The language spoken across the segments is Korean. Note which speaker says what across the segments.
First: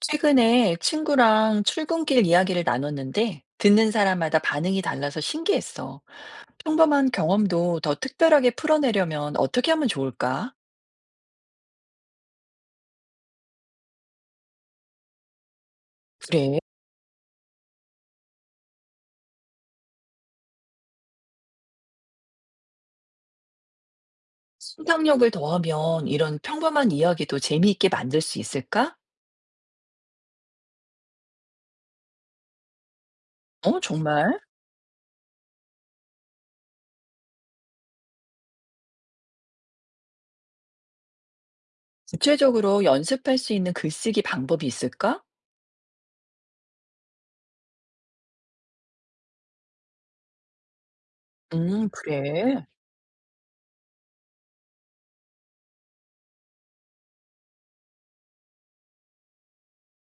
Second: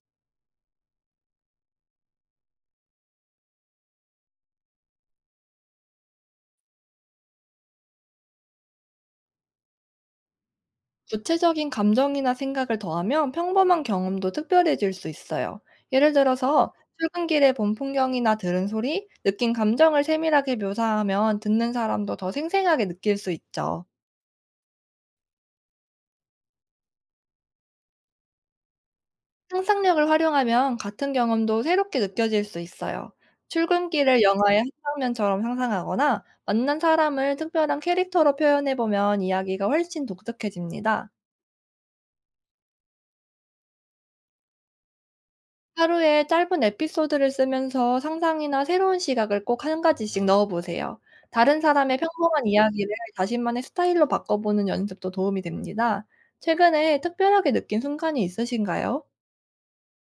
Speaker 1: 최근에 친구랑 출근길 이야기를 나눴는데 듣는 사람마다 반응이 달라서 신기했어. 평범한 경험도 더 특별하게 풀어내려면 어떻게 하면 좋을까?
Speaker 2: 구체적인 감정이나 생각을 더하면 평범한 경험도 특별해질 수 있어요. 예를
Speaker 1: 그래.
Speaker 2: 들어서 출근길에 본 풍경이나 들은 소리, 느낀 감정을 세밀하게 묘사하면 듣는 사람도 더 생생하게 느낄 수 있죠.
Speaker 1: 상상력을 더하면 이런 평범한 이야기도 재미있게 만들 수 있을까?
Speaker 2: 상상력을 활용하면 같은 경험도 새롭게 느껴질 수 있어요.
Speaker 1: 어,
Speaker 2: 출근길을
Speaker 1: 정말?
Speaker 2: 영화의 한 장면처럼 상상하거나 만난 사람을 특별한 캐릭터로 표현해보면 이야기가 훨씬 독특해집니다.
Speaker 1: 구체적으로 연습할 수 있는 글쓰기 방법이 있을까?
Speaker 2: 하루에 짧은 에피소드를 쓰면서 상상이나 새로운 시각을 꼭 한 가지씩 넣어 보세요. 다른 사람의 평범한
Speaker 1: 그래.
Speaker 2: 이야기를 자신만의 스타일로 바꿔보는 연습도 도움이 됩니다. 최근에 특별하게 느낀 순간이 있으신가요?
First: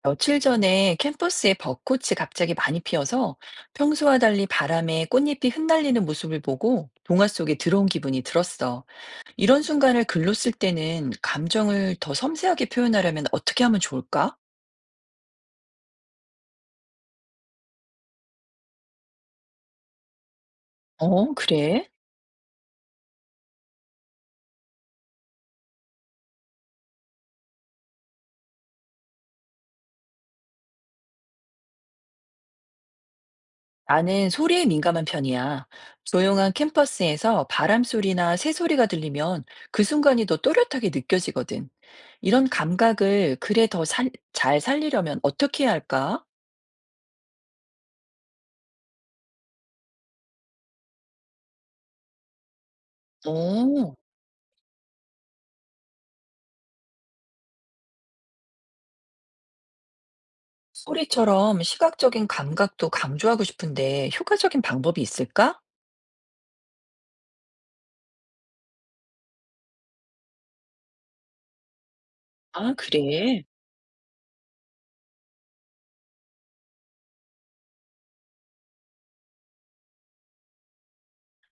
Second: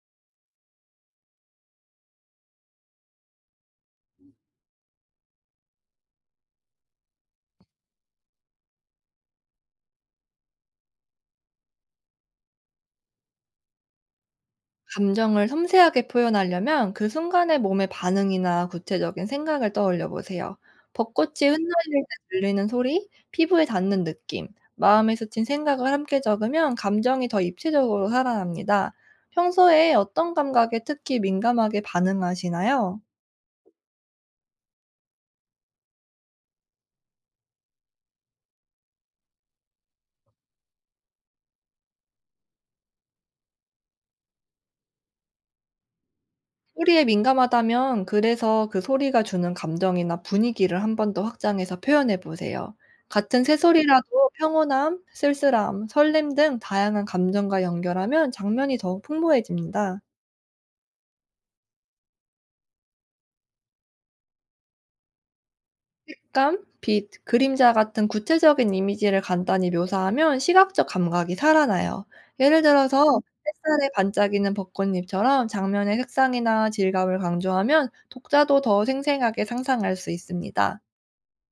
Speaker 1: 며칠 전에 캠퍼스에 벚꽃이 갑자기 많이 피어서 평소와 달리 바람에 꽃잎이 흩날리는 모습을 보고 동화 속에 들어온 기분이 들었어. 이런 순간을 글로 쓸 때는 감정을 더 섬세하게 표현하려면 어떻게 하면 좋을까?
Speaker 2: 감정을 섬세하게 표현하려면 그 순간의 몸의 반응이나 구체적인 생각을 떠올려 보세요. 벚꽃이
Speaker 1: 어,
Speaker 2: 흩날릴
Speaker 1: 그래?
Speaker 2: 때 들리는 소리, 피부에 닿는 느낌, 마음에 스친 생각을 함께 적으면 감정이 더 입체적으로 살아납니다. 평소에 어떤 감각에 특히 민감하게 반응하시나요?
Speaker 1: 나는 소리에 민감한 편이야. 조용한 캠퍼스에서 바람 소리나 새 소리가 들리면 그 순간이 더 또렷하게 느껴지거든. 이런 감각을 글에 더 잘 살리려면 어떻게 해야 할까?
Speaker 2: 소리에 민감하다면 그래서 그 소리가 주는 감정이나 분위기를 한 번 더 확장해서 표현해 보세요. 같은
Speaker 1: 어.
Speaker 2: 새소리라도 평온함, 쓸쓸함, 설렘 등 다양한 감정과 연결하면 장면이 더욱 풍부해집니다.
Speaker 1: 소리처럼 시각적인 감각도 강조하고 싶은데 효과적인 방법이 있을까?
Speaker 2: 감, 빛, 그림자 같은 구체적인 이미지를 간단히 묘사하면 시각적 감각이 살아나요. 예를
Speaker 1: 아,
Speaker 2: 들어서
Speaker 1: 그래.
Speaker 2: 햇살에 반짝이는 벚꽃잎처럼 장면의 색상이나 질감을 강조하면 독자도 더 생생하게 상상할 수 있습니다.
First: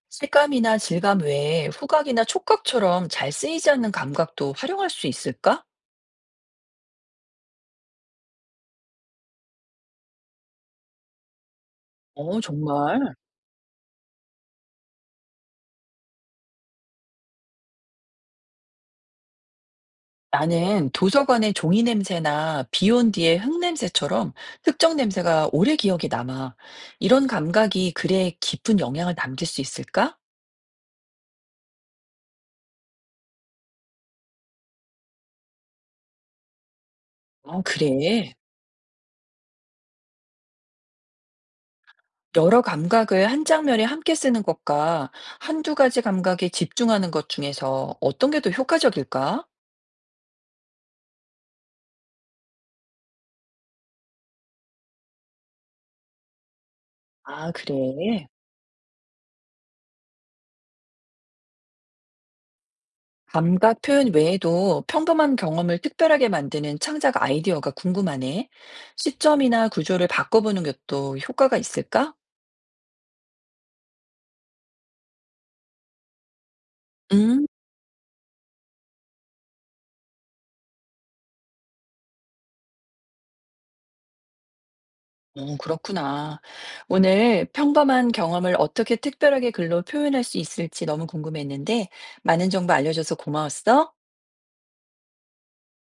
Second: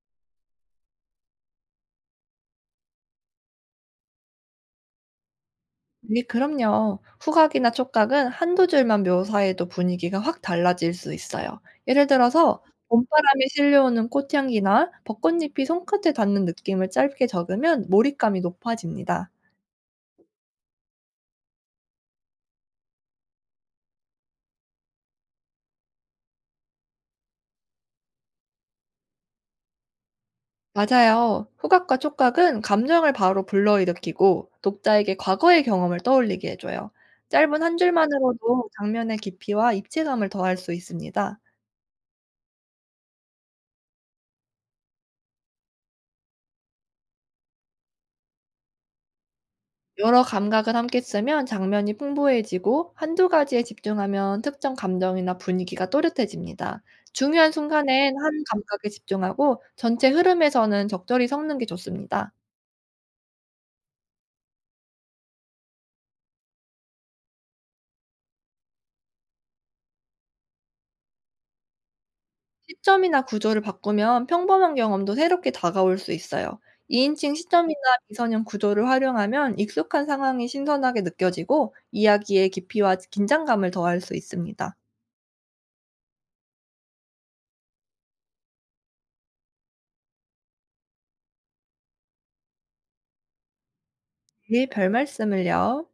Speaker 1: 색감이나 질감 외에 후각이나 촉각처럼 잘 쓰이지 않는 감각도 활용할 수 있을까?
Speaker 2: 네 그럼요. 후각이나 촉각은 한두 줄만 묘사해도 분위기가 확 달라질 수 있어요. 예를
Speaker 1: 어,
Speaker 2: 들어서
Speaker 1: 정말.
Speaker 2: 봄바람이 실려오는 꽃향기나 벚꽃잎이 손끝에 닿는 느낌을 짧게 적으면 몰입감이 높아집니다.
Speaker 1: 나는 도서관의 종이 냄새나 비온 뒤의 흙 냄새처럼 특정 냄새가 오래 기억에 남아. 이런 감각이 글에 깊은 영향을 남길 수 있을까?
Speaker 2: 맞아요. 후각과 촉각은 감정을 바로 불러일으키고 독자에게 과거의 경험을 떠올리게 해줘요. 짧은
Speaker 1: 어,
Speaker 2: 한
Speaker 1: 그래.
Speaker 2: 줄만으로도 장면의 깊이와 입체감을 더할 수 있습니다.
Speaker 1: 여러 감각을 한 장면에 함께 쓰는 것과 한두 가지 감각에 집중하는 것 중에서 어떤 게 더 효과적일까?
Speaker 2: 여러 감각을 함께 쓰면 장면이 풍부해지고 한두 가지에 집중하면 특정 감정이나 분위기가 또렷해집니다. 중요한
Speaker 1: 아,
Speaker 2: 순간엔
Speaker 1: 그래.
Speaker 2: 한 감각에 집중하고 전체 흐름에서는 적절히 섞는 게 좋습니다.
Speaker 1: 감각 표현 외에도 평범한 경험을 특별하게 만드는 창작 아이디어가 궁금하네. 시점이나 구조를 바꿔보는 것도 효과가 있을까?
Speaker 2: 시점이나 구조를 바꾸면 평범한 경험도 새롭게 다가올 수 있어요. 2인칭
Speaker 1: 음,
Speaker 2: 시점이나 미선형 구조를 활용하면 익숙한 상황이 신선하게 느껴지고 이야기의 깊이와 긴장감을 더할 수 있습니다.
Speaker 1: 어, 그렇구나. 오늘 평범한 경험을 어떻게 특별하게 글로 표현할 수 있을지 너무 궁금했는데, 많은 정보 알려줘서 고마웠어.
Speaker 2: 네, 별말씀을요.